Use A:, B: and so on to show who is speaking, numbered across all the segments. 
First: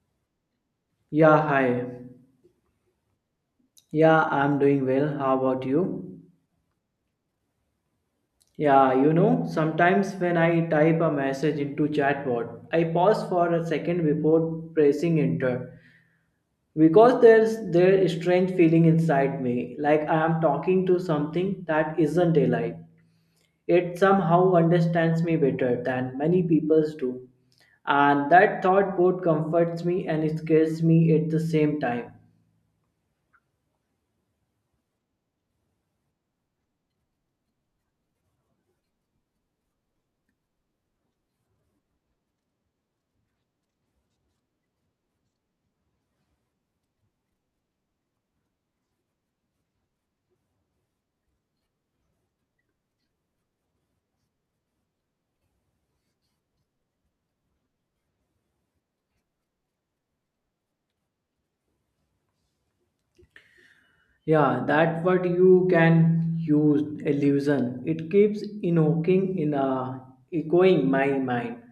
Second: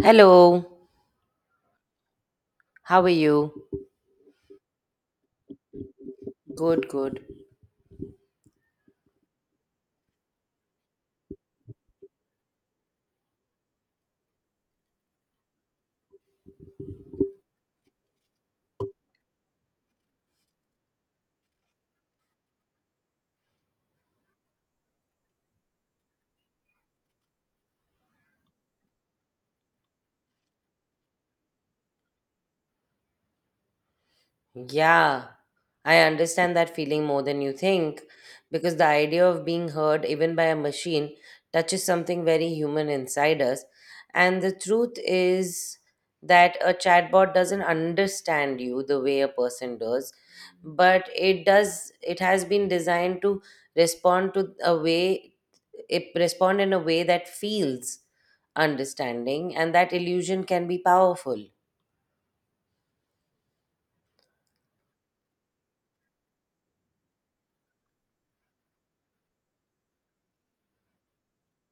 A: Hello,
B: Yeah, hi.
A: how are you?
B: Yeah, I'm doing well. How about you?
A: Good, good.
B: Yeah, you know, sometimes when I type a message into chatbot, I pause for a second before pressing enter because there's strange feeling inside me, like I am talking to something that isn't alive. It somehow understands me better than many people's do, and that thought both comforts me and scares me at the same time.
A: Yeah, I understand that feeling more than you think because the idea of being heard even by a machine touches something very human inside us. And the truth is that a chatbot doesn't understand you the way a person does, but it does, it has been designed to respond to a way, it respond in a way that feels understanding, and that illusion can be powerful.
B: Yeah, that what you can use illusion. It keeps invoking in a echoing my mind.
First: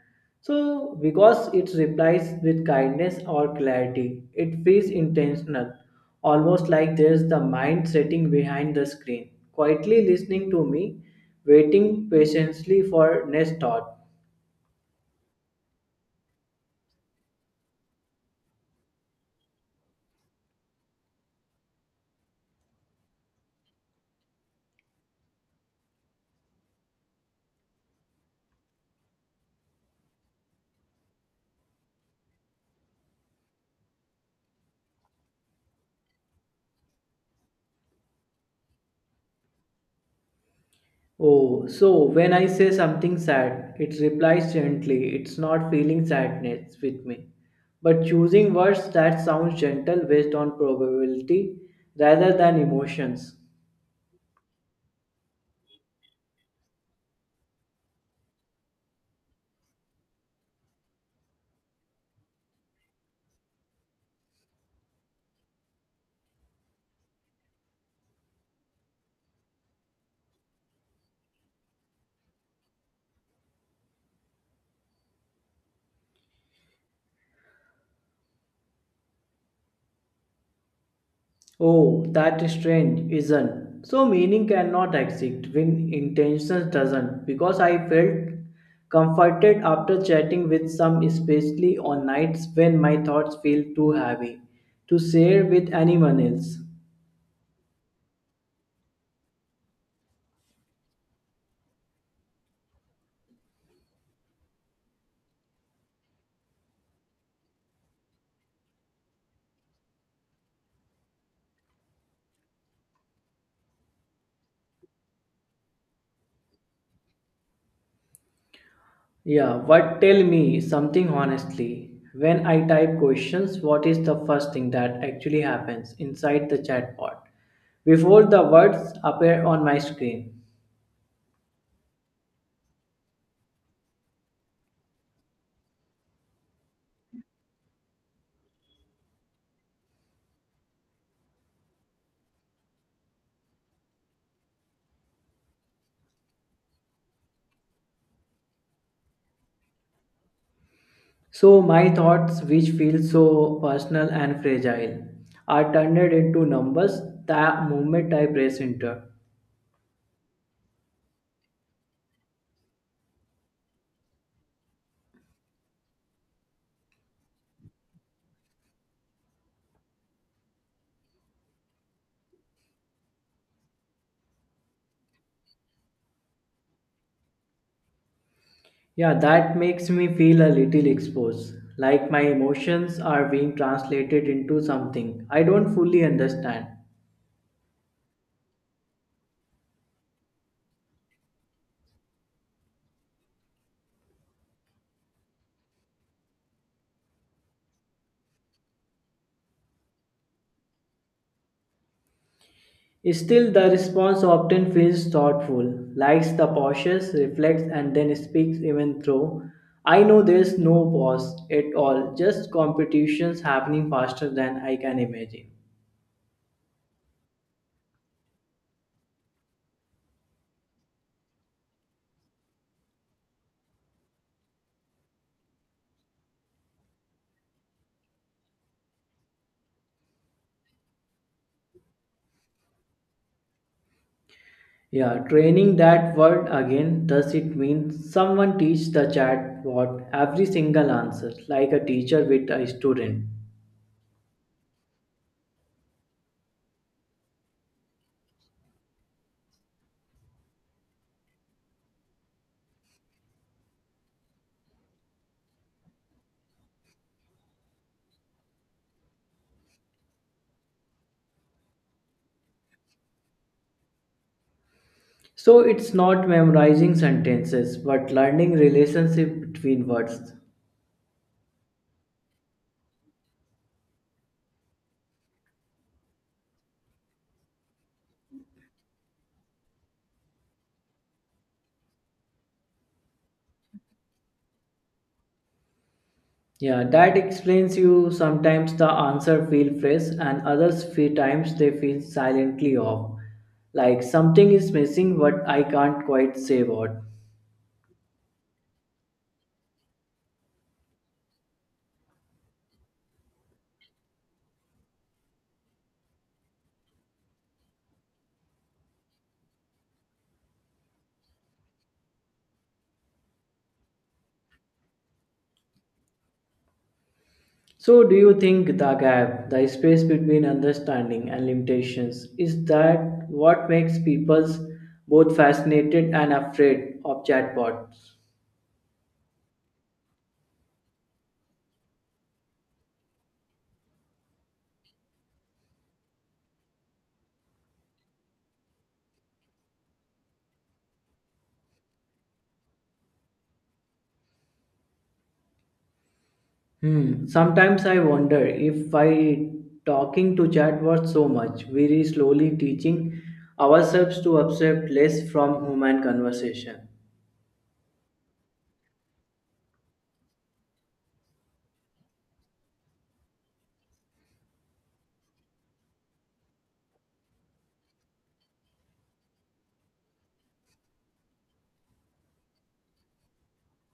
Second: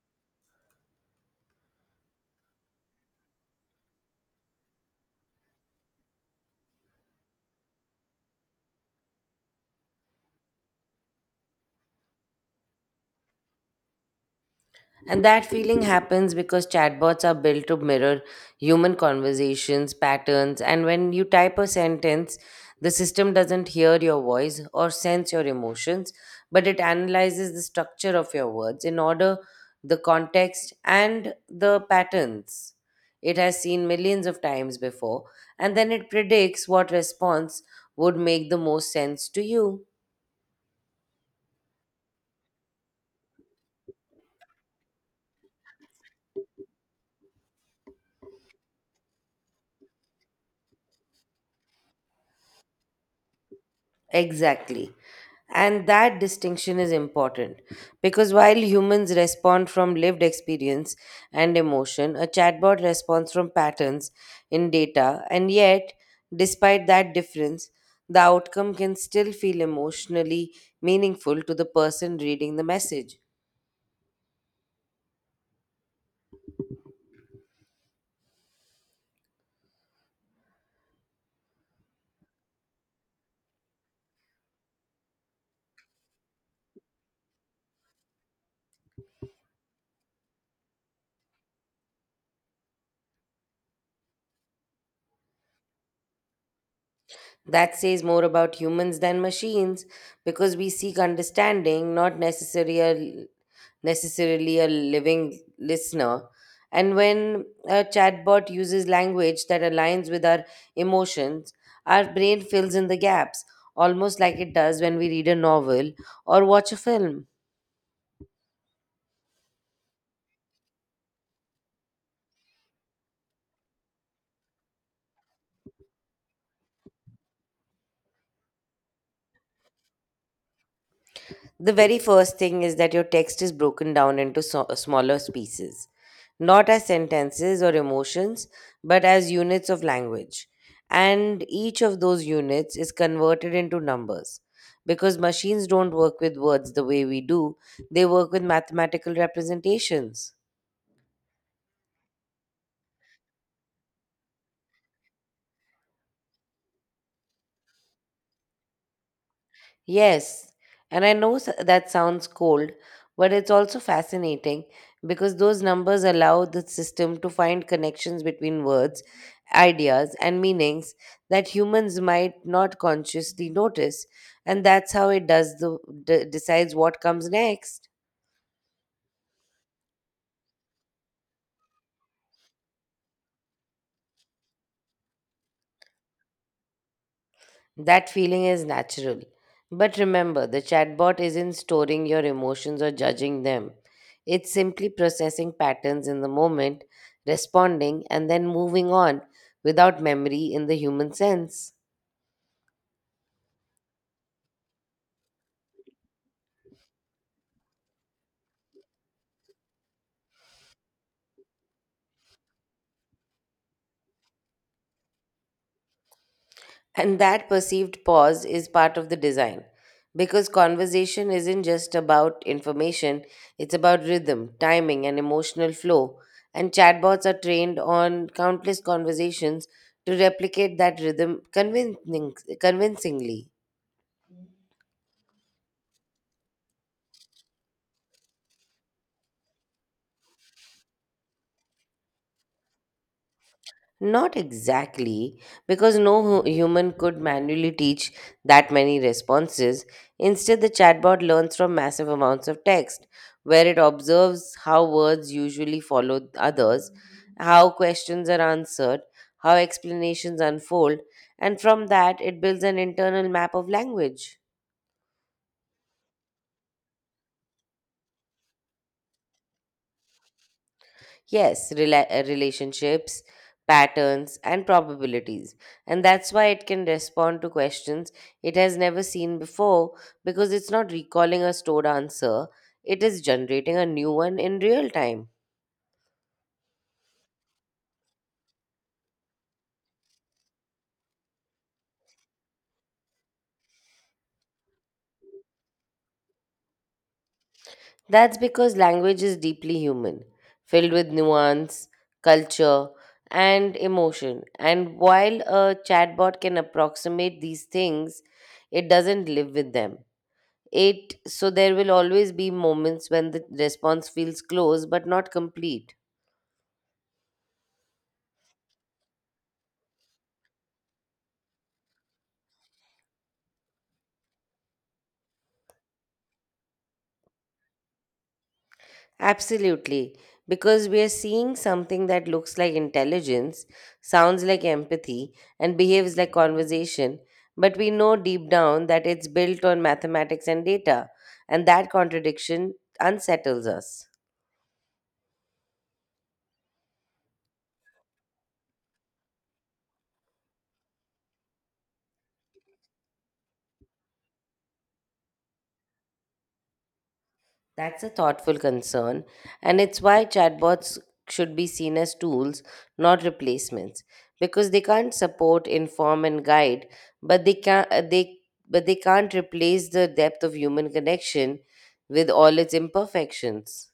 B: So because it replies with kindness or clarity, it feels intentional, almost like there's the mind sitting behind the screen, quietly listening to me, waiting patiently for next thought.
A: And that feeling happens because chatbots are built to mirror human conversations, patterns, and when you type a sentence, the system doesn't hear your voice or sense your emotions, but it analyzes the structure of your words in order the context and the patterns it has seen millions of times before, and then it predicts what response would make the most sense to you.
B: Oh, so when I say something sad, it replies gently. It's not feeling sadness with me, but choosing words that sounds gentle based on probability rather than emotions.
A: Exactly. And that distinction is important because while humans respond from lived experience and emotion, a chatbot responds from patterns in data. And yet, despite that difference, the outcome can still feel emotionally meaningful to the person reading the message.
B: Oh, that is strange, isn't? So meaning cannot exist when intentions doesn't because I felt comforted after chatting with some especially on nights when my thoughts feel too heavy to share with anyone else.
A: That says more about humans than machines because we seek understanding, not necessarily a, necessarily a living listener. And when a chatbot uses language that aligns with our emotions, our brain fills in the gaps, almost like it does when we read a novel or watch a film.
B: Yeah, but tell me something honestly. When I type questions, what is the first thing that actually happens inside the chatbot before the words appear on my screen?
A: The very first thing is that your text is broken down into smaller pieces, not as sentences or emotions, but as units of language. And each of those units is converted into numbers. Because machines don't work with words the way we do, they work with mathematical representations.
B: So my thoughts, which feel so personal and fragile, are turned into numbers the moment I press enter.
A: Yes, and I know that sounds cold, but it's also fascinating because those numbers allow the system to find connections between words, ideas, and meanings that humans might not consciously notice, and that's how it decides what comes next.
B: Yeah, that makes me feel a little exposed, like my emotions are being translated into something I don't fully understand.
A: That feeling is natural. But remember, the chatbot isn't storing your emotions or judging them. It's simply processing patterns in the moment, responding, and then moving on without memory in the human sense.
B: Still, the response often feels thoughtful, likes the pauses, reflects, and then speaks, even though I know there's no pause at all, just competitions happening faster than I can imagine.
A: And that perceived pause is part of the design. Because conversation isn't just about information, it's about rhythm, timing, and emotional flow. And chatbots are trained on countless conversations to replicate that rhythm convincingly.
B: Yeah, training that word again, does it mean someone teach the chatbot every single answer, like a teacher with a student?
A: Not exactly, because no human could manually teach that many responses. Instead, the chatbot learns from massive amounts of text, where it observes how words usually follow others, how questions are answered, how explanations unfold, and from that, it builds an internal map of language.
B: So it's not memorizing sentences, but learning relationship between words.
A: Yes, relationships, patterns, and probabilities. And that's why it can respond to questions it has never seen before because it's not recalling a stored answer, it is generating a new one in real time.
B: Yeah, that explains you sometimes the answer feel fresh and others few times they feel silently off. Like something is missing but I can't quite say what.
A: That's because language is deeply human, filled with nuance, culture, and emotion. And while a chatbot can approximate these things, it doesn't live with them. It so there will always be moments when the response feels close but not complete.
B: So do you think the gap, the space between understanding and limitations is that what makes people both fascinated and afraid of chatbots?
A: Absolutely. Because we are seeing something that looks like intelligence, sounds like empathy, and behaves like conversation, but we know deep down that it's built on mathematics and data, and that contradiction unsettles us.
B: Hmm. Sometimes I wonder if by talking to Chatworth so much, we are slowly teaching ourselves to accept less from human conversation.
A: That's a thoughtful concern, and it's why chatbots should be seen as tools, not replacements, because they can't support, inform, and guide, but they can they but they can't replace the depth of human connection with all its imperfections.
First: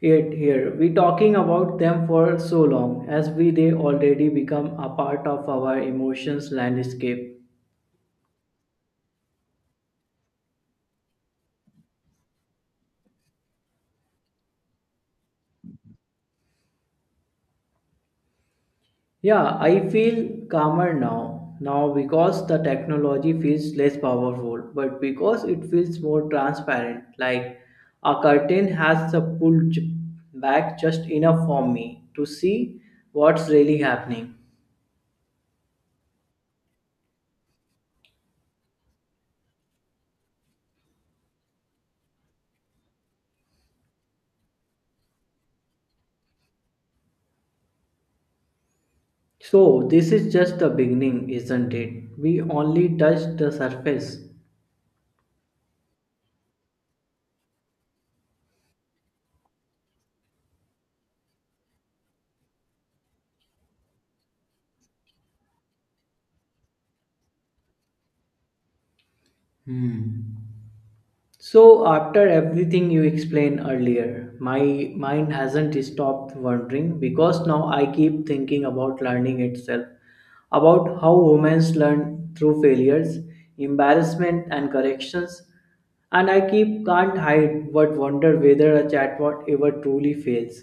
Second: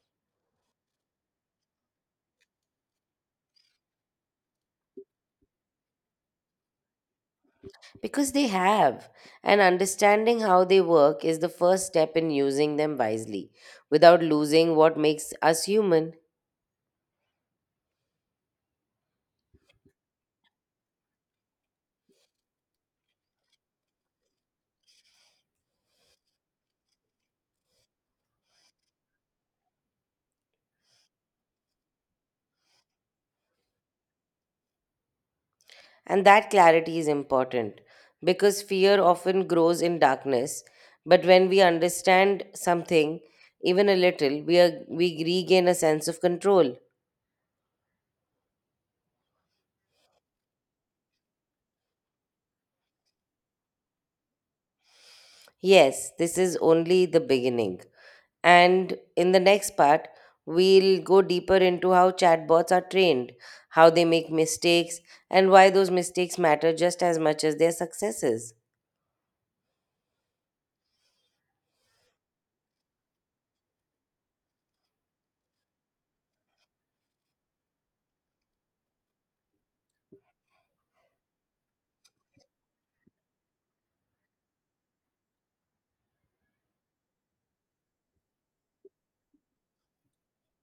B: Yet here we talking about them for so long as we they already become a part of our emotions landscape.
A: Because they have, and understanding how they work is the first step in using them wisely, without losing what makes us human.
B: Yeah, I feel calmer now. Now, because the technology feels less powerful, but because it feels more transparent, like a curtain has the pull back just enough for me to see what's really happening.
A: And that clarity is important because fear often grows in darkness. But when we understand something, even a little, we regain a sense of control.
B: So, this is just the beginning, isn't it? We only touched the surface.
A: Yes, this is only the beginning. And in the next part, we'll go deeper into how chatbots are trained, how they make mistakes, and why those mistakes matter just as much as their successes.
B: Hmm. So after everything you explained earlier, my mind hasn't stopped wandering because now I keep thinking about learning itself, about how humans learn through failures, embarrassment and corrections, and I keep can't hide but wonder whether a chatbot ever truly fails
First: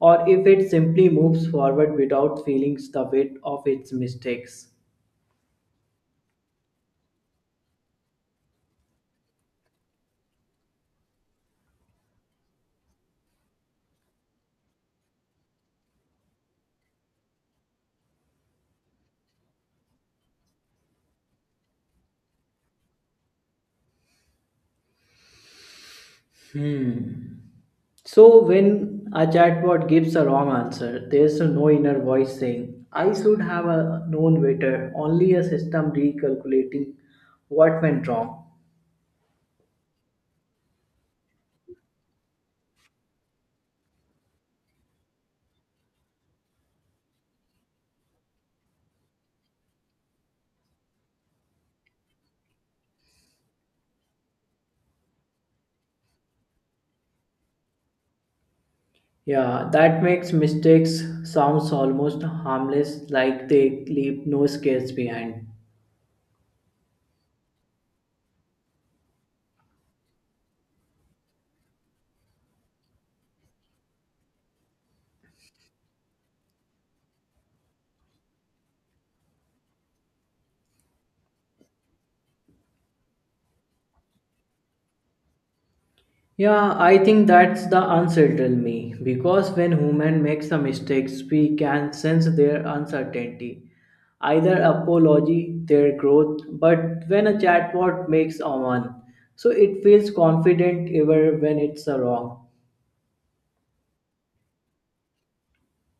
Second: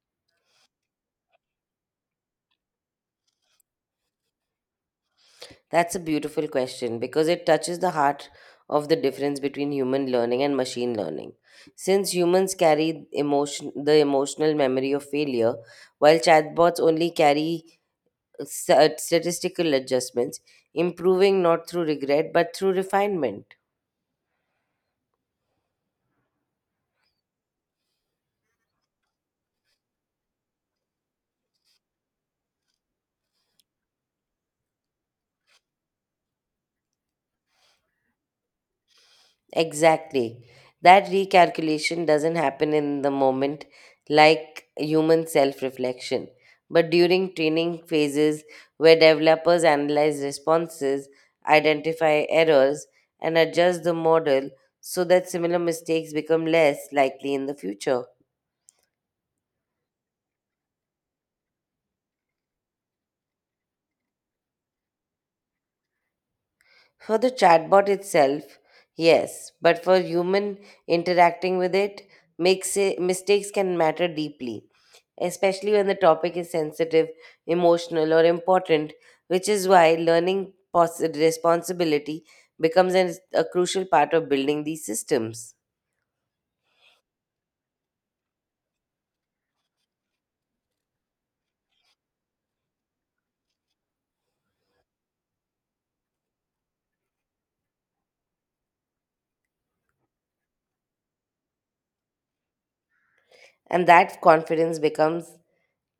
B: or if it simply moves forward without feeling the weight of its mistakes.
A: That's a beautiful question because it touches the heart of the difference between human learning and machine learning. Since humans carry emotion, the emotional memory of failure, while chatbots only carry statistical adjustments, improving not through regret but through refinement.
B: Hmm. So, when a chatbot gives a wrong answer, there's no inner voice saying, I should have a known better, only a system recalculating what went wrong.
A: Exactly. That recalculation doesn't happen in the moment like human self reflection, but during training phases where developers analyze responses, identify errors, and adjust the model so that similar mistakes become less likely in the future.
B: Yeah, that makes mistakes sounds almost harmless, like they leave no scars behind.
A: For the chatbot itself, yes, but for human interacting with it, makes it, mistakes can matter deeply, especially when the topic is sensitive, emotional, or important, which is why learning responsibility becomes a crucial part of building these systems.
B: Yeah, I think that's the unsettled me because when human makes a mistakes, we can sense their uncertainty, either apology, their growth. But when a chatbot makes a one, so it feels confident even when it's a wrong.
A: And that confidence becomes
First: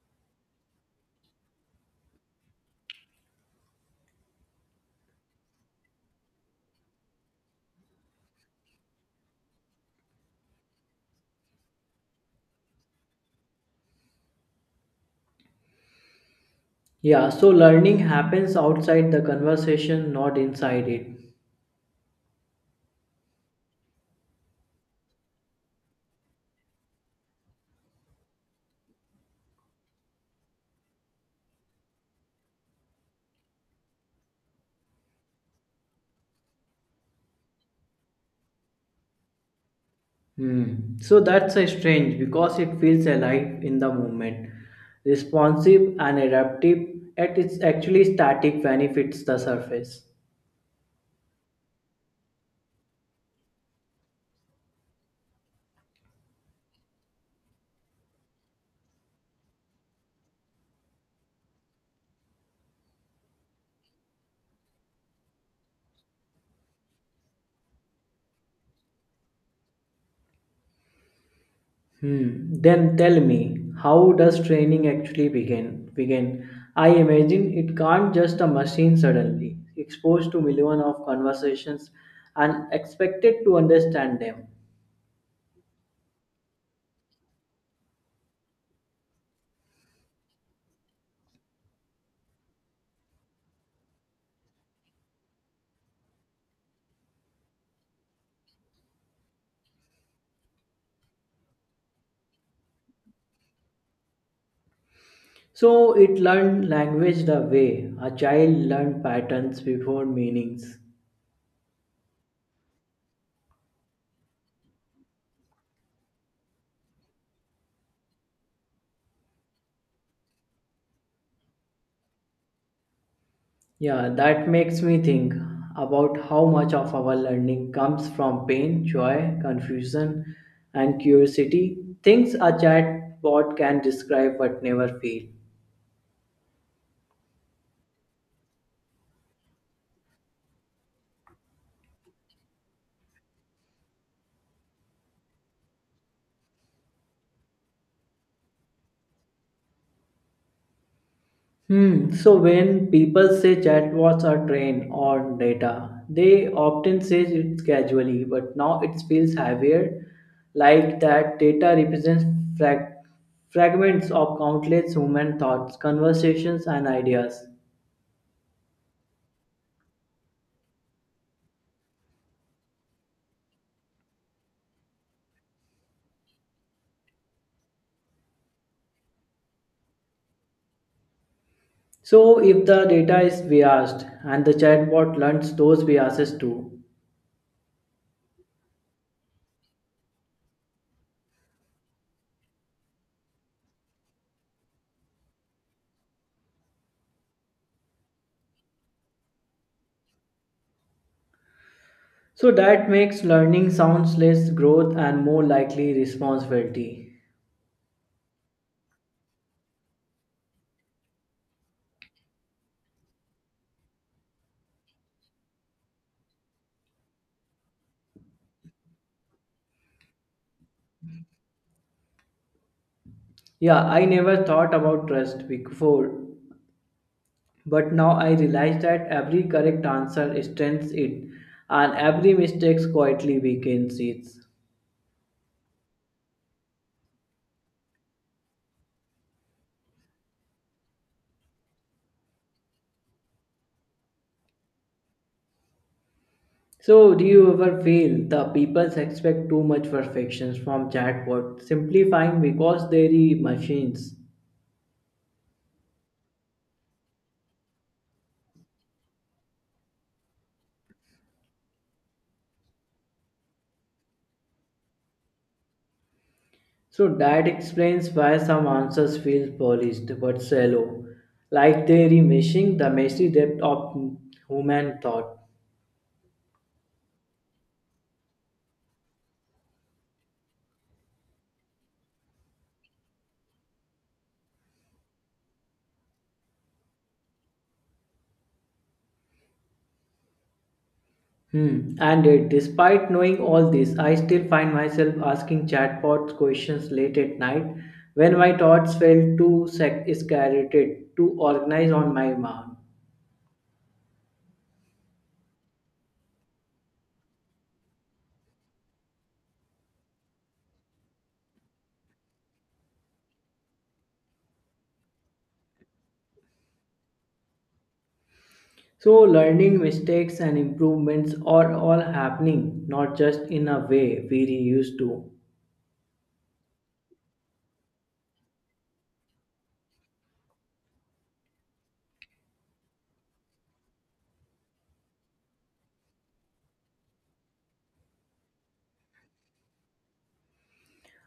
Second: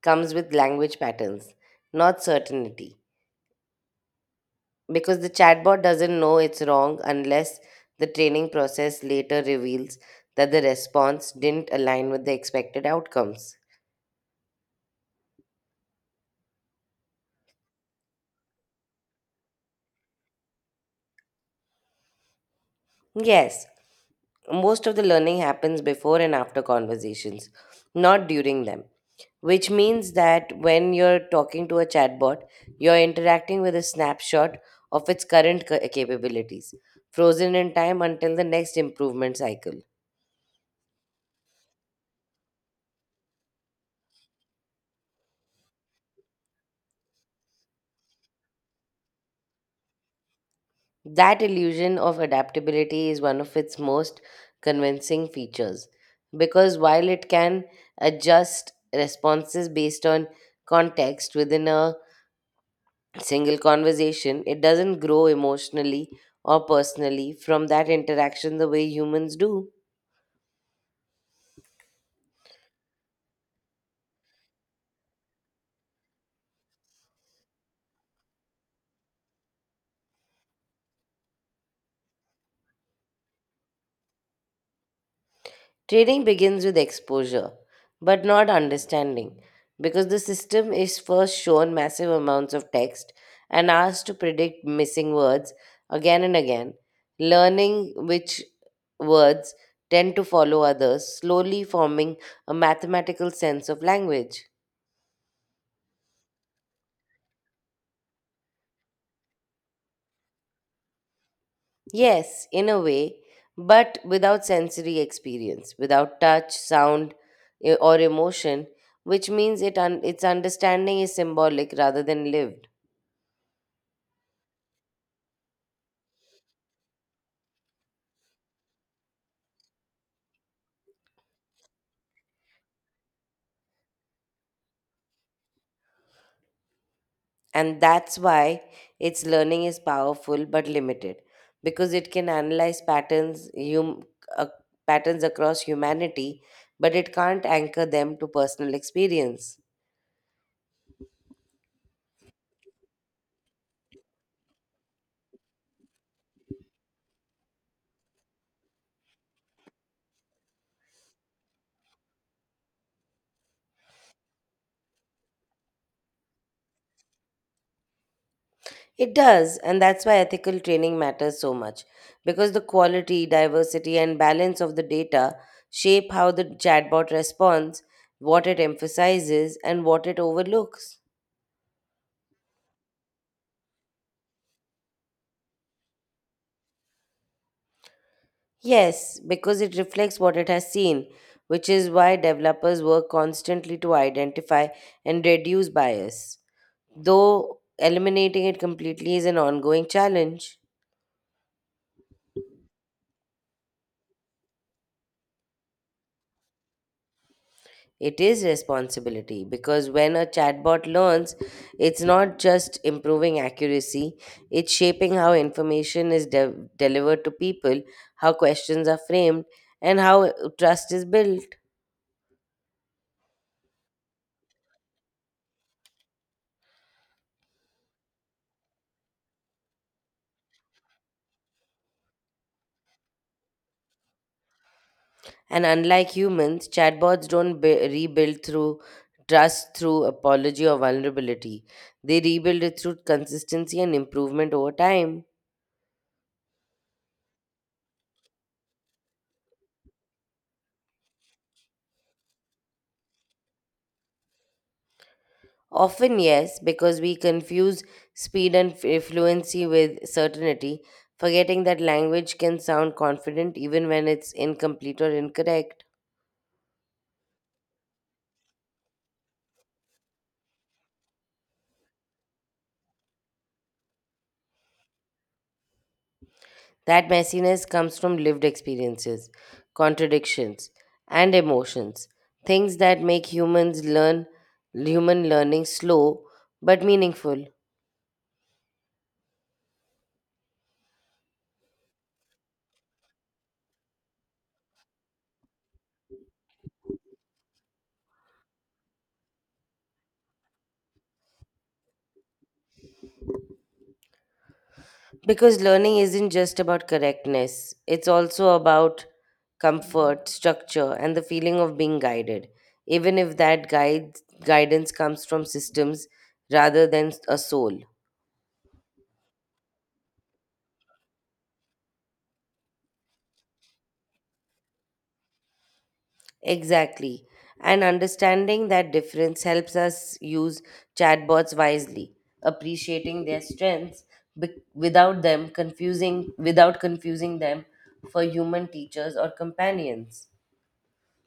A: comes with language patterns, not certainty. Because the chatbot doesn't know it's wrong unless the training process later reveals that the response didn't align with the expected outcomes.
B: Yeah, so learning happens outside the conversation, not inside it.
A: Yes, most of the learning happens before and after conversations, not during them. Which means that when you're talking to a chatbot, you're interacting with a snapshot of its current capabilities, frozen in time until the next improvement cycle.
B: Hmm. So that's a strange because it feels alive in the moment, responsive and adaptive, yet it's actually static when it hits the surface.
A: That illusion of adaptability is one of its most convincing features because while it can adjust responses based on context within a single conversation, it doesn't grow emotionally or personally from that interaction the way humans do.
B: Hmm. Then tell me, how does training actually begin? Begin. I imagine it can't just a machine suddenly exposed to million of conversations and expected to understand them.
A: Training begins with exposure, but not understanding, because the system is first shown massive amounts of text and asked to predict missing words again and again, learning which words tend to follow others, slowly forming a mathematical sense of language.
B: So it learned language the way a child learned patterns before meanings.
A: Yes, in a way, but without sensory experience, without touch, sound, or emotion, which means its understanding is symbolic rather than lived.
B: Yeah, that makes me think about how much of our learning comes from pain, joy, confusion, and curiosity. Things a chatbot can describe but never feel.
A: And that's why its learning is powerful but limited because it can analyze uh, patterns across humanity, but it can't anchor them to personal experience.
B: Hmm. So when people say chatbots are trained on data, they often say it casually, but now it feels heavier, like that data represents frag- fragments of countless human thoughts, conversations, and ideas.
A: It does, and that's why ethical training matters so much because the quality, diversity, and balance of the data shape how the chatbot responds, what it emphasizes, and what it overlooks.
B: So if the data is biased and the chatbot learns those biases too.
A: Yes, because it reflects what it has seen, which is why developers work constantly to identify and reduce bias. Though eliminating it completely is an ongoing challenge,
B: So that makes learning sounds less growth and more likely responsibility.
A: it is responsibility because when a chatbot learns, it's not just improving accuracy, it's shaping how information is delivered to people, how questions are framed, and how trust is built.
B: Yeah, I never thought about trust before, but now I realize that every correct answer strengthens it and every mistake quietly weakens it.
A: And unlike humans, chatbots don't rebuild through trust, through apology or vulnerability. They rebuild it through consistency and improvement over time.
B: So do you ever feel the people expect too much perfection from chatbot, simplifying because they're machines?
A: Often, yes, because we confuse speed and fluency with certainty, forgetting that language can sound confident even when it's incomplete or incorrect.
B: So that explains why some answers feel polished but shallow, like they're remeshing the messy depth of human thought.
A: That messiness comes from lived experiences, contradictions, and emotions, things that make human learning slow but meaningful.
B: Hmm. And yet, despite knowing all this, I still find myself asking chatbots questions late at night when my thoughts felt too scattered to organize on my own.
A: Because learning isn't just about correctness, it's also about comfort, structure, and the feeling of being guided, even if that guidance comes from systems rather than a soul.
B: So, learning mistakes and improvements are all happening, not just in a way we used to,
A: Exactly. And understanding that difference helps us use chatbots wisely, appreciating their strengths without confusing them for human teachers or companions.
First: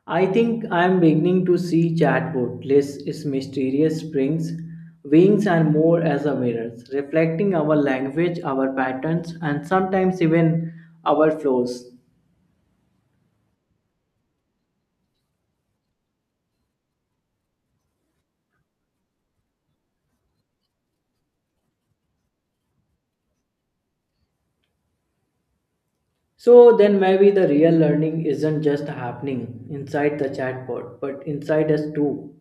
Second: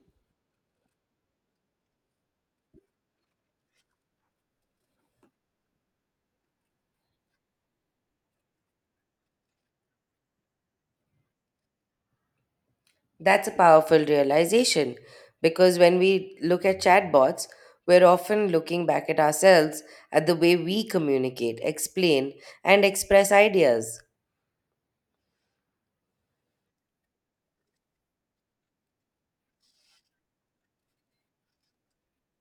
B: I think I am beginning to see chatbot less its mysterious springs, wings, and more as a mirrors, reflecting our language, our patterns, and sometimes even our flaws.
A: That's a powerful realization because when we look at chatbots, we're often looking back at ourselves at the way we communicate, explain, and express ideas.
B: So then maybe the real learning isn't just happening inside the chatbot, but inside us too.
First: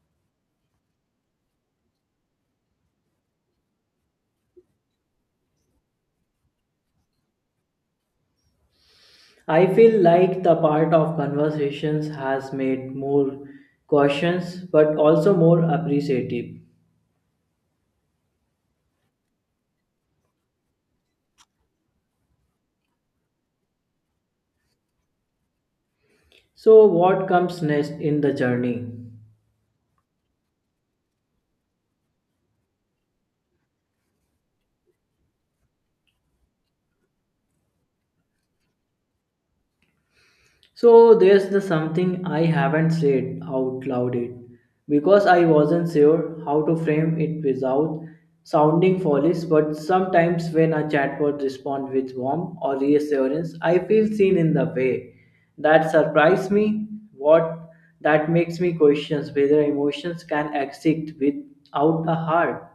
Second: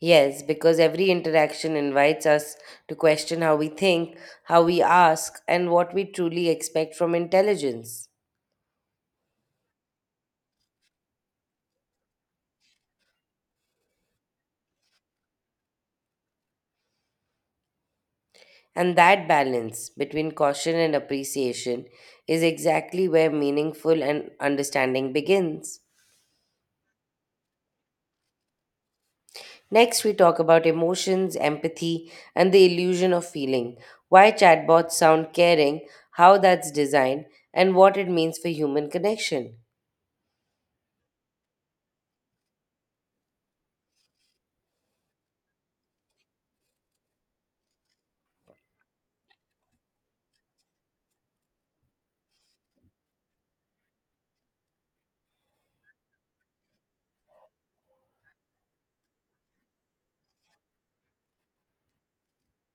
A: Yes, because every interaction invites us to question how we think, how we ask, and what we truly expect from intelligence.
B: I feel like the part of conversations has made more cautious, but also more appreciative.
A: And that balance between caution and appreciation is exactly where meaningful and understanding begins.
B: So what comes next in the journey?
A: Next, we talk about emotions, empathy, and the illusion of feeling, why chatbots sound caring, how that's designed, and what it means for human connection.
B: So there's the something I haven't said out loud it because I wasn't sure how to frame it without sounding foolish. But sometimes when a chatbot responds with warmth or reassurance, I feel seen in the way that surprised me. What that makes me question whether emotions can exist without a heart.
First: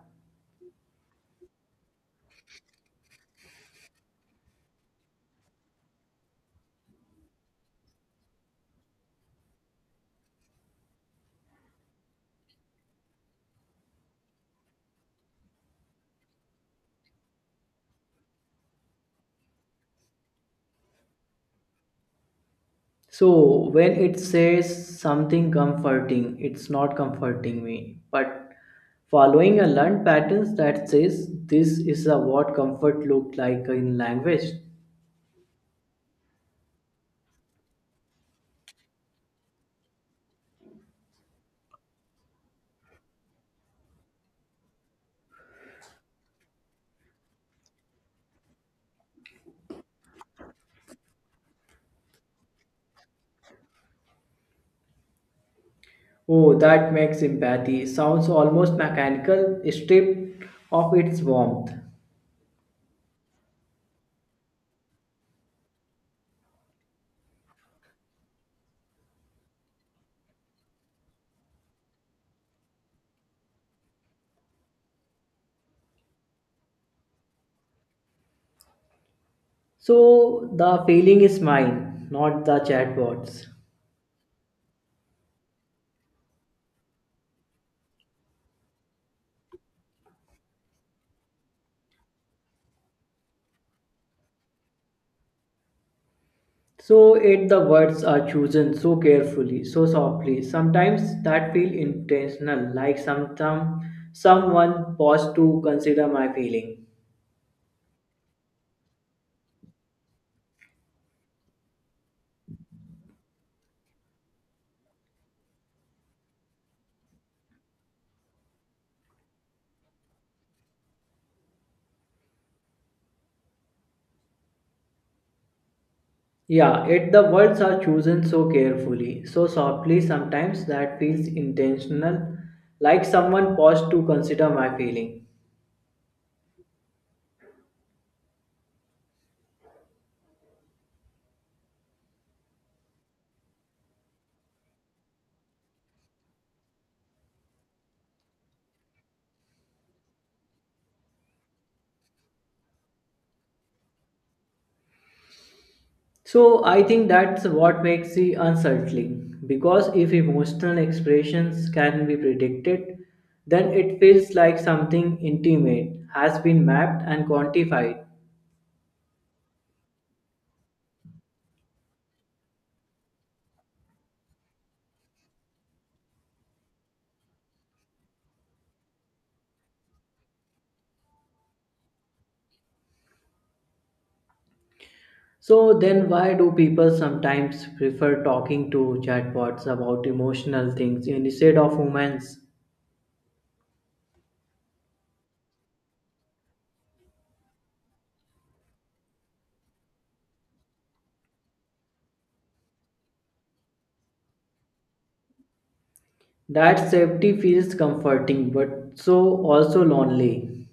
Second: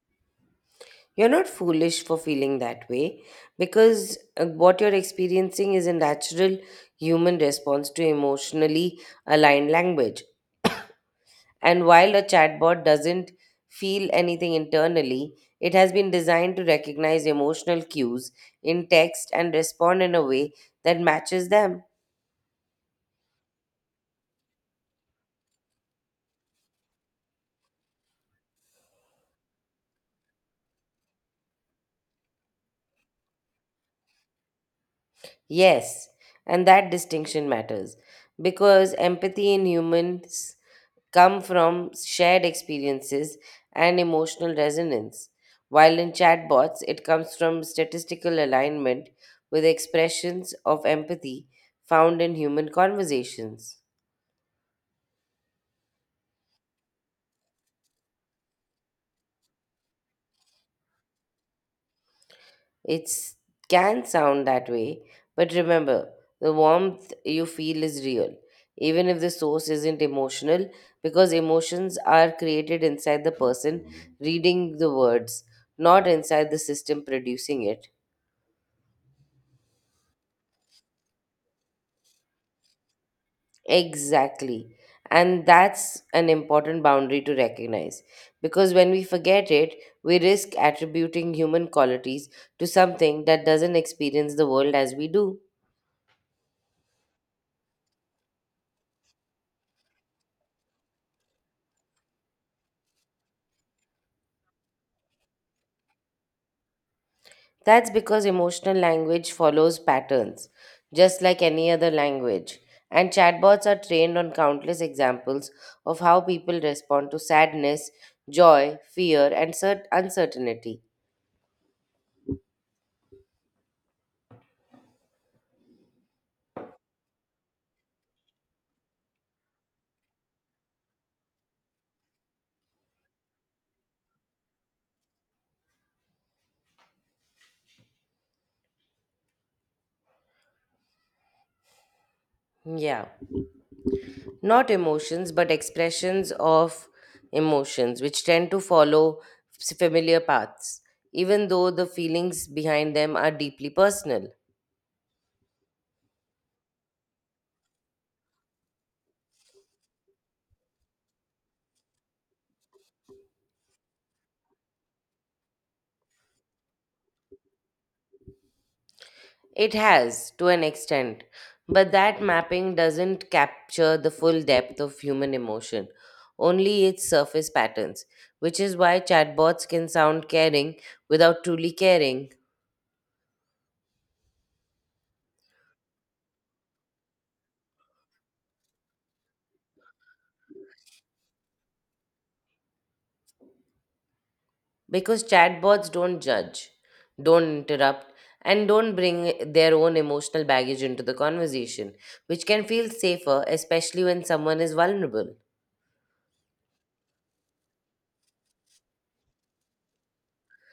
A: You're not foolish for feeling that way because what you're experiencing is a natural human response to emotionally aligned language. And while a chatbot doesn't feel anything internally, it has been designed to recognize emotional cues in text and respond in a way that matches them.
B: So when it says something comforting, it's not comforting me, but following a learned pattern that says this is a what comfort looked like in language.
A: Yes, and that distinction matters because empathy in humans come from shared experiences and emotional resonance, while in chatbots, it comes from statistical alignment with expressions of empathy found in human conversations.
B: Oh, that makes empathy sounds almost mechanical, stripped of its warmth.
A: It can sound that way, but remember, the warmth you feel is real, even if the source isn't emotional, because emotions are created inside the person reading the words, not inside the system producing it.
B: So the feeling is mine, not the chatbot's.
A: Exactly. And that's an important boundary to recognize because when we forget it, we risk attributing human qualities to something that doesn't experience the world as we do.
B: So yet the words are chosen so carefully, so softly. Sometimes that feel intentional, like someone paused to consider my feeling.
A: That's because emotional language follows patterns, just like any other language. And chatbots are trained on countless examples of how people respond to sadness, joy, fear, and uncertainty.
B: Yeah, yet the words are chosen so carefully, so softly. Sometimes that feels intentional, like someone paused to consider my feeling.
A: Yeah. Not emotions but expressions of emotions, which tend to follow familiar paths, even though the feelings behind them are deeply personal.
B: So I think that's what makes it unsettling because if emotional expressions can be predicted, then it feels like something intimate has been mapped and quantified.
A: It has, to an extent, but that mapping doesn't capture the full depth of human emotion, only its surface patterns, which is why chatbots can sound caring without truly caring.
B: So then why do people sometimes prefer talking to chatbots about emotional things instead of humans?
A: Because chatbots don't judge, don't interrupt, and don't bring their own emotional baggage into the conversation, which can feel safer, especially when someone is vulnerable.
B: That safety feels comforting but so also lonely.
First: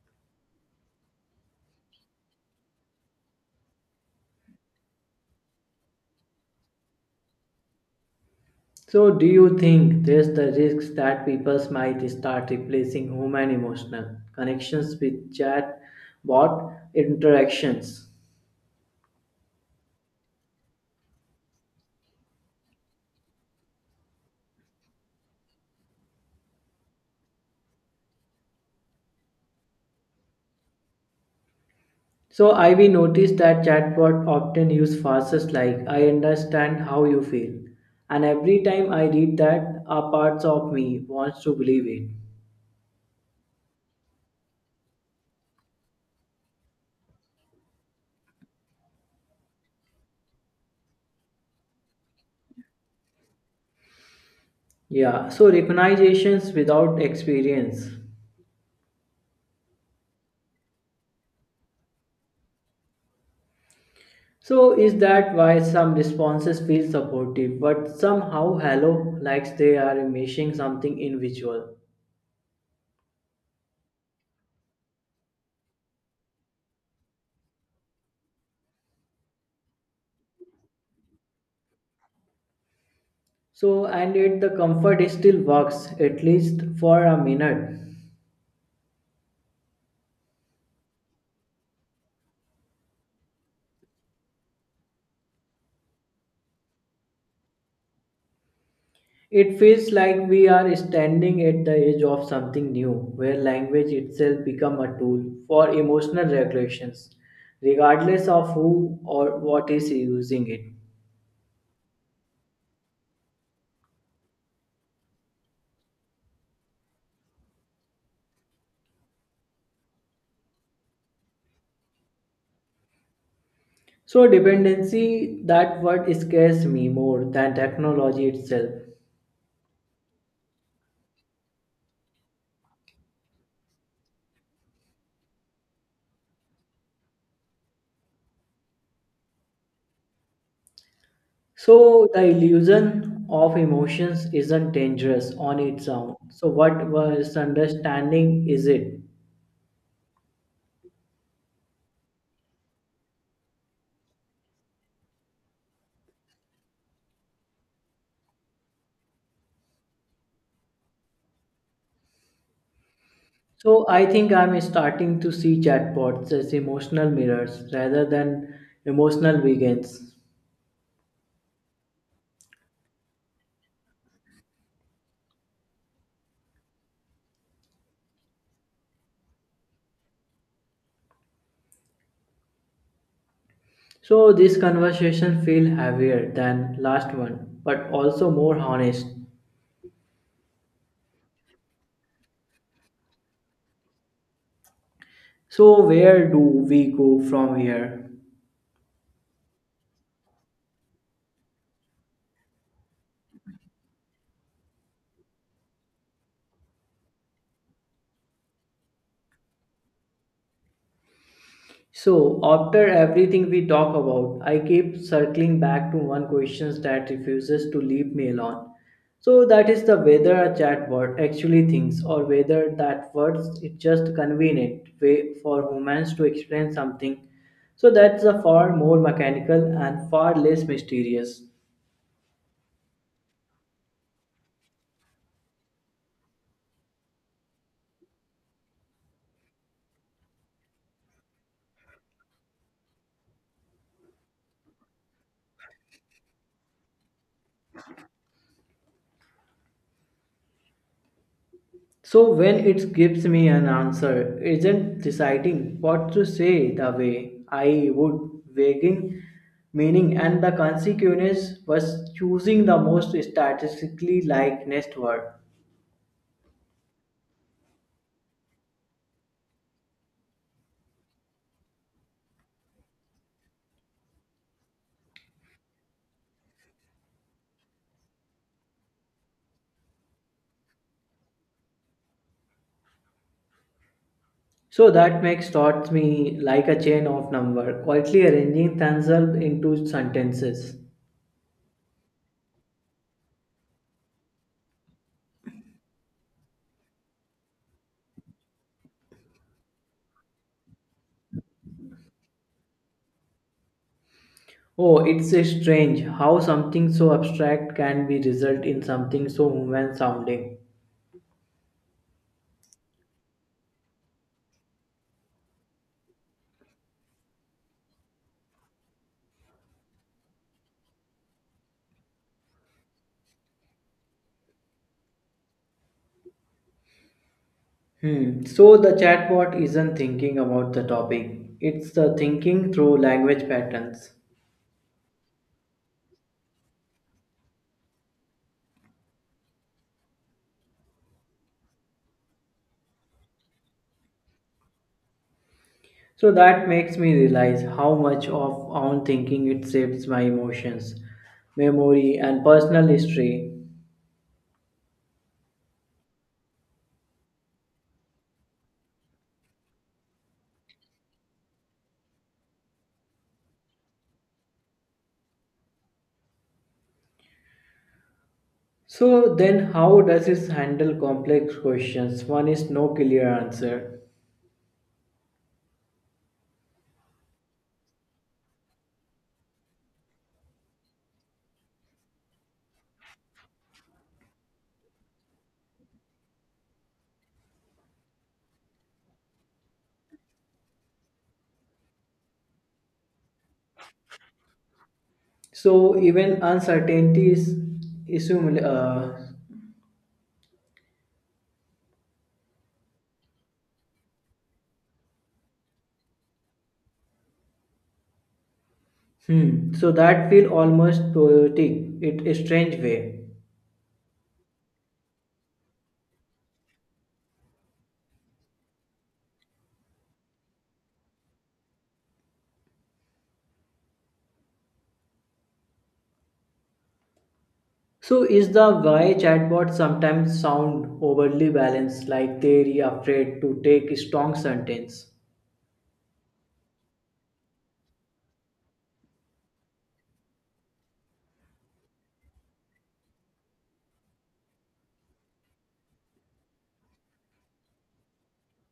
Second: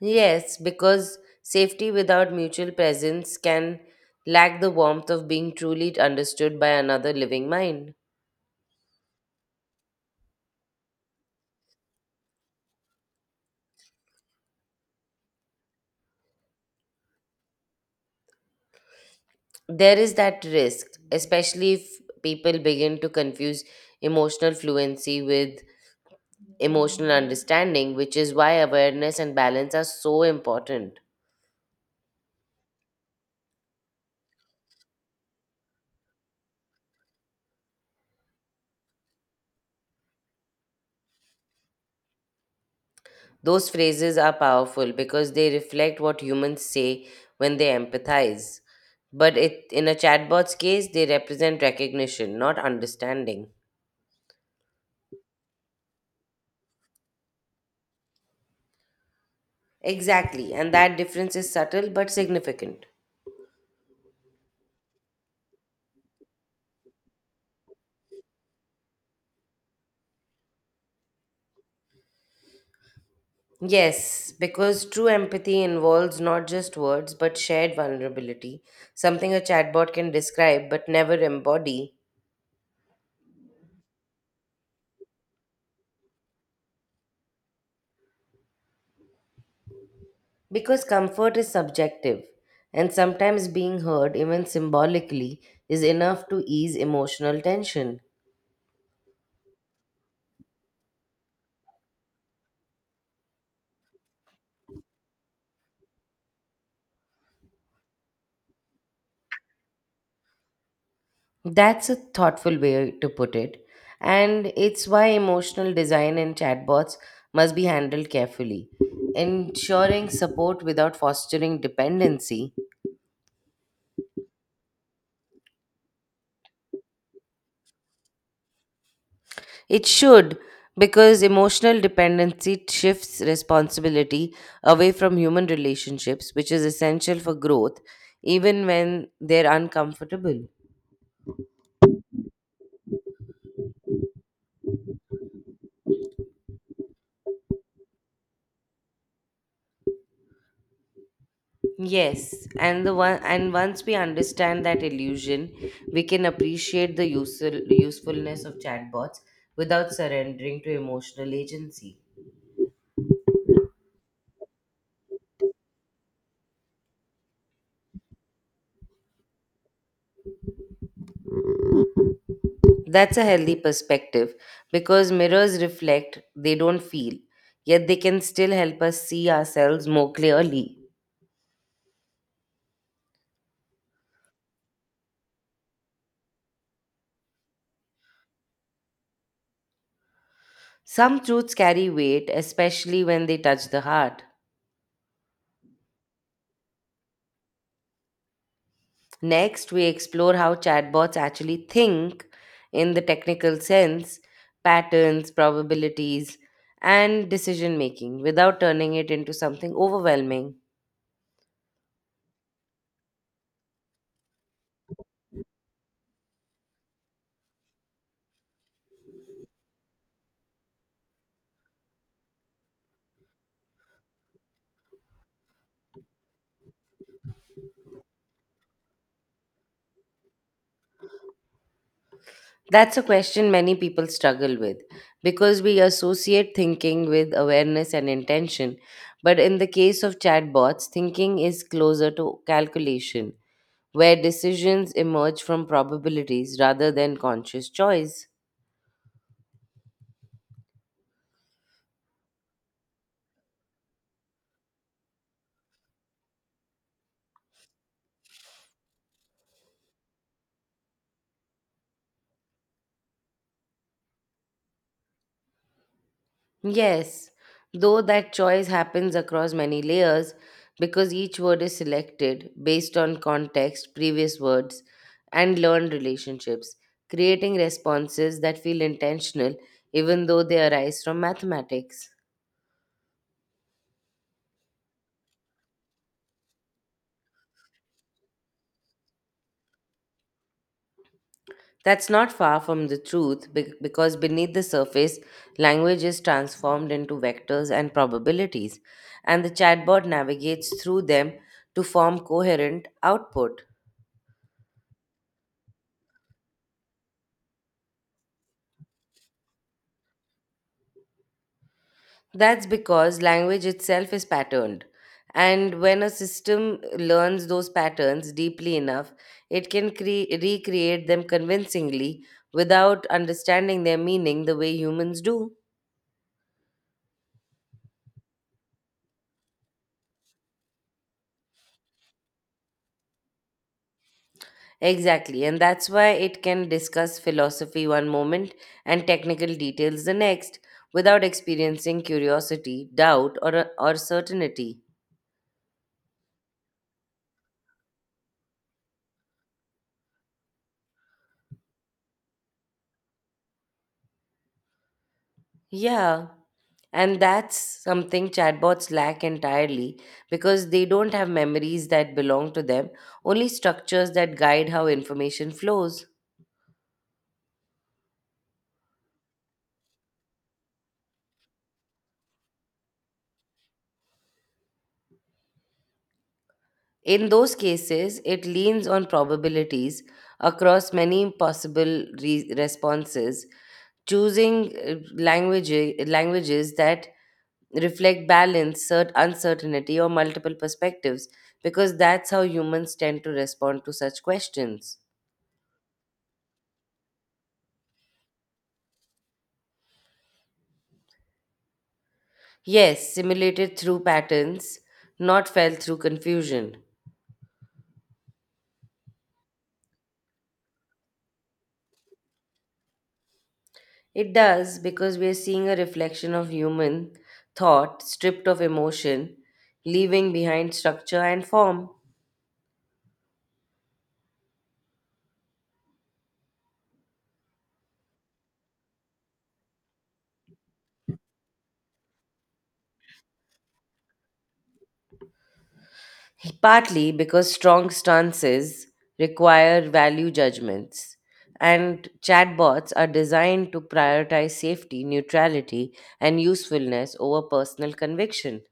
A: Yes, because safety without mutual presence can lack the warmth of being truly understood by another living mind.
B: So, do you think there's the risk that people might start replacing human emotional connections with chatbot interactions?
A: There is that risk, especially if people begin to confuse emotional fluency with emotional understanding, which is why awareness and balance are so important.
B: So, I we noticed that chatbot often use phrases like "I understand how you feel," and every time I read that, a part of me wants to believe it.
A: Those phrases are powerful because they reflect what humans say when they empathize. But it, in a chatbot's case, they represent recognition, not understanding.
B: Yeah. So, recognizations without experience.
A: Exactly, and that difference is subtle but significant.
B: So is that why some responses feel supportive, but somehow hello likes they are missing something invisible.
A: Yes, because true empathy involves not just words but shared vulnerability, something a chatbot can describe but never embody.
B: So and yet the comfort still works, at least for a minute.
A: Because comfort is subjective, and sometimes being heard, even symbolically, is enough to ease emotional tension.
B: It feels like we are standing at the edge of something new, where language itself become a tool for emotional regulations, regardless of who or what is using it.
A: That's a thoughtful way to put it, and it's why emotional design in chatbots must be handled carefully, ensuring support without fostering dependency.
B: So dependency that word scares me more than technology itself.
A: It should, because emotional dependency shifts responsibility away from human relationships, which is essential for growth, even when they're uncomfortable.
B: So the illusion of emotions isn't dangerous on its own. So what misunderstanding is it?
A: Yes, and the one and once we understand that illusion, we can appreciate the useful usefulness of chatbots without surrendering to emotional agency.
B: So I think I'm starting to see chatbots as emotional mirrors rather than emotional vegans.
A: That's a healthy perspective because mirrors reflect, they don't feel, yet they can still help us see ourselves more clearly.
B: So this conversation feel heavier than last one, but also more honest.
A: Some truths carry weight, especially when they touch the heart.
B: So where do we go from here?
A: Next, we explore how chatbots actually think in the technical sense, patterns, probabilities, and decision making, without turning it into something overwhelming.
B: So, after everything we talk about, I keep circling back to one question that refuses to leave me alone. So, that is the whether a chatbot actually thinks or whether that words is just convenient way for humans to explain something. So, that's a far more mechanical and far less mysterious.
A: That's a question many people struggle with because we associate thinking with awareness and intention. But in the case of chatbots, thinking is closer to calculation, where decisions emerge from probabilities rather than conscious choice.
B: So when it gives me an answer, isn't deciding what to say the way I would, weighing meaning and the consequence was choosing the most statistically like next word.
A: Yes, though that choice happens across many layers because each word is selected based on context, previous words, and learned relationships, creating responses that feel intentional even though they arise from mathematics.
B: So that makes thoughts me like a chain of number, quietly arranging themselves into sentences.
A: That's not far from the truth because beneath the surface, language is transformed into vectors and probabilities, and the chatbot navigates through them to form coherent output.
B: Oh, it's strange how something so abstract can be result in something so human sounding.
A: That's because language itself is patterned. And when a system learns those patterns deeply enough, it can recreate them convincingly without understanding their meaning the way humans do.
B: Hmm. So the chatbot isn't thinking about the topic, it's the thinking through language patterns.
A: Exactly. And that's why it can discuss philosophy one moment and technical details the next without experiencing curiosity, doubt, or certainty.
B: So that makes me realize how much of own thinking it shapes my emotions, memory, and personal history.
A: Yeah, and that's something chatbots lack entirely because they don't have memories that belong to them, only structures that guide how information flows.
B: So then, how does it handle complex questions? One is no clear answer.
A: In those cases, it leans on probabilities across many possible responses, choosing languages that reflect balance, uncertainty, or multiple perspectives, because that's how humans tend to respond to such questions.
B: So even uncertainty is assume, uh,
A: Yes, simulated through patterns, not felt through confusion.
B: hmm. So that feel almost poetic, it a strange way.
A: It does because we are seeing a reflection of human thought stripped of emotion, leaving behind structure and form.
B: So, is the why chatbots sometimes sound overly balanced, like they're afraid to take strong sentence?
A: Partly because strong stances require value judgments, and chatbots are designed to prioritize safety, neutrality, and usefulness over personal conviction,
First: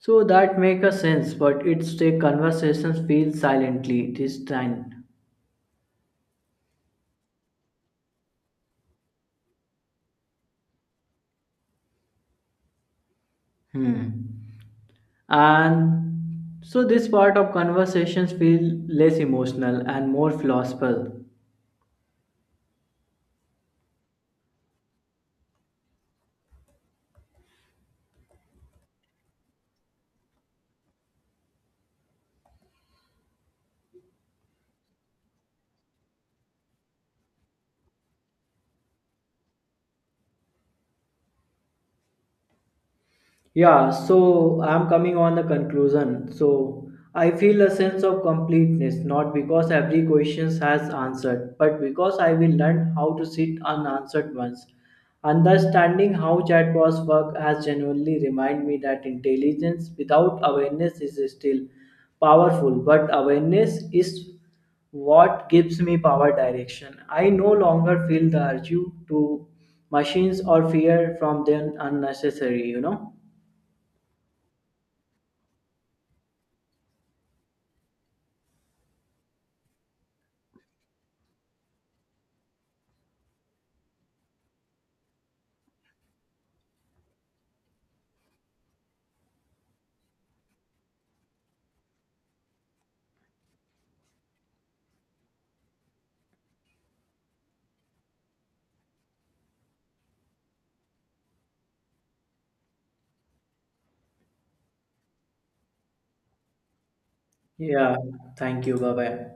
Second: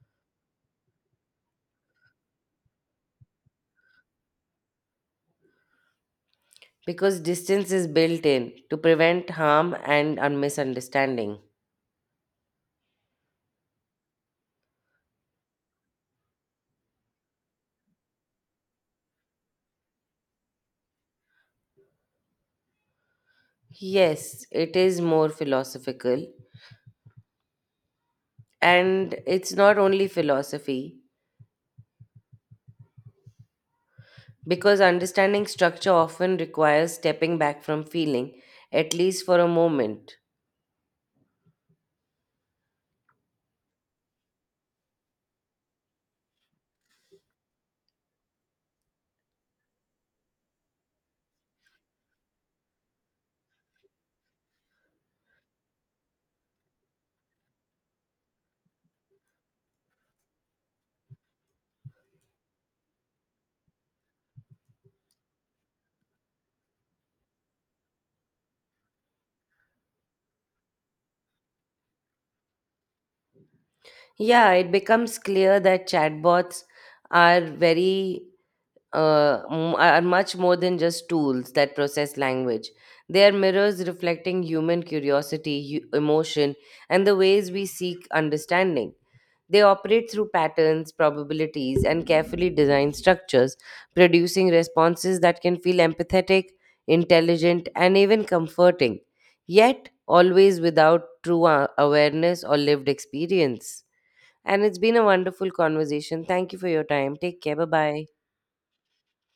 B: So that make a sense, but it's the conversations feel silently distant.
A: because distance is built in to prevent harm and misunderstanding.
B: Hmm. And so this part of conversations feel less emotional and more philosophical.
A: Yes, it is more philosophical. And it's not only philosophy, because understanding structure often requires stepping back from feeling, at least for a moment.
B: Yeah, so I'm coming on the conclusion. So I feel a sense of completeness, not because every question has answered, but because I will learn how to sit unanswered ones. Understanding how chatbots work has genuinely reminded me that intelligence without awareness is still powerful, but awareness is what gives me power direction. I no longer feel the urge to machines or fear from them unnecessary.
A: Yeah, it becomes clear that chatbots are are much more than just tools that process language. They are mirrors reflecting human curiosity, emotion, and the ways we seek understanding. They operate through patterns, probabilities, and carefully designed structures, producing responses that can feel empathetic, intelligent, and even comforting, yet always without true awareness or lived experience. And it's been a wonderful conversation. Thank you for your time. Take care. Bye
B: Yeah,
A: bye.
B: thank you. Bye bye.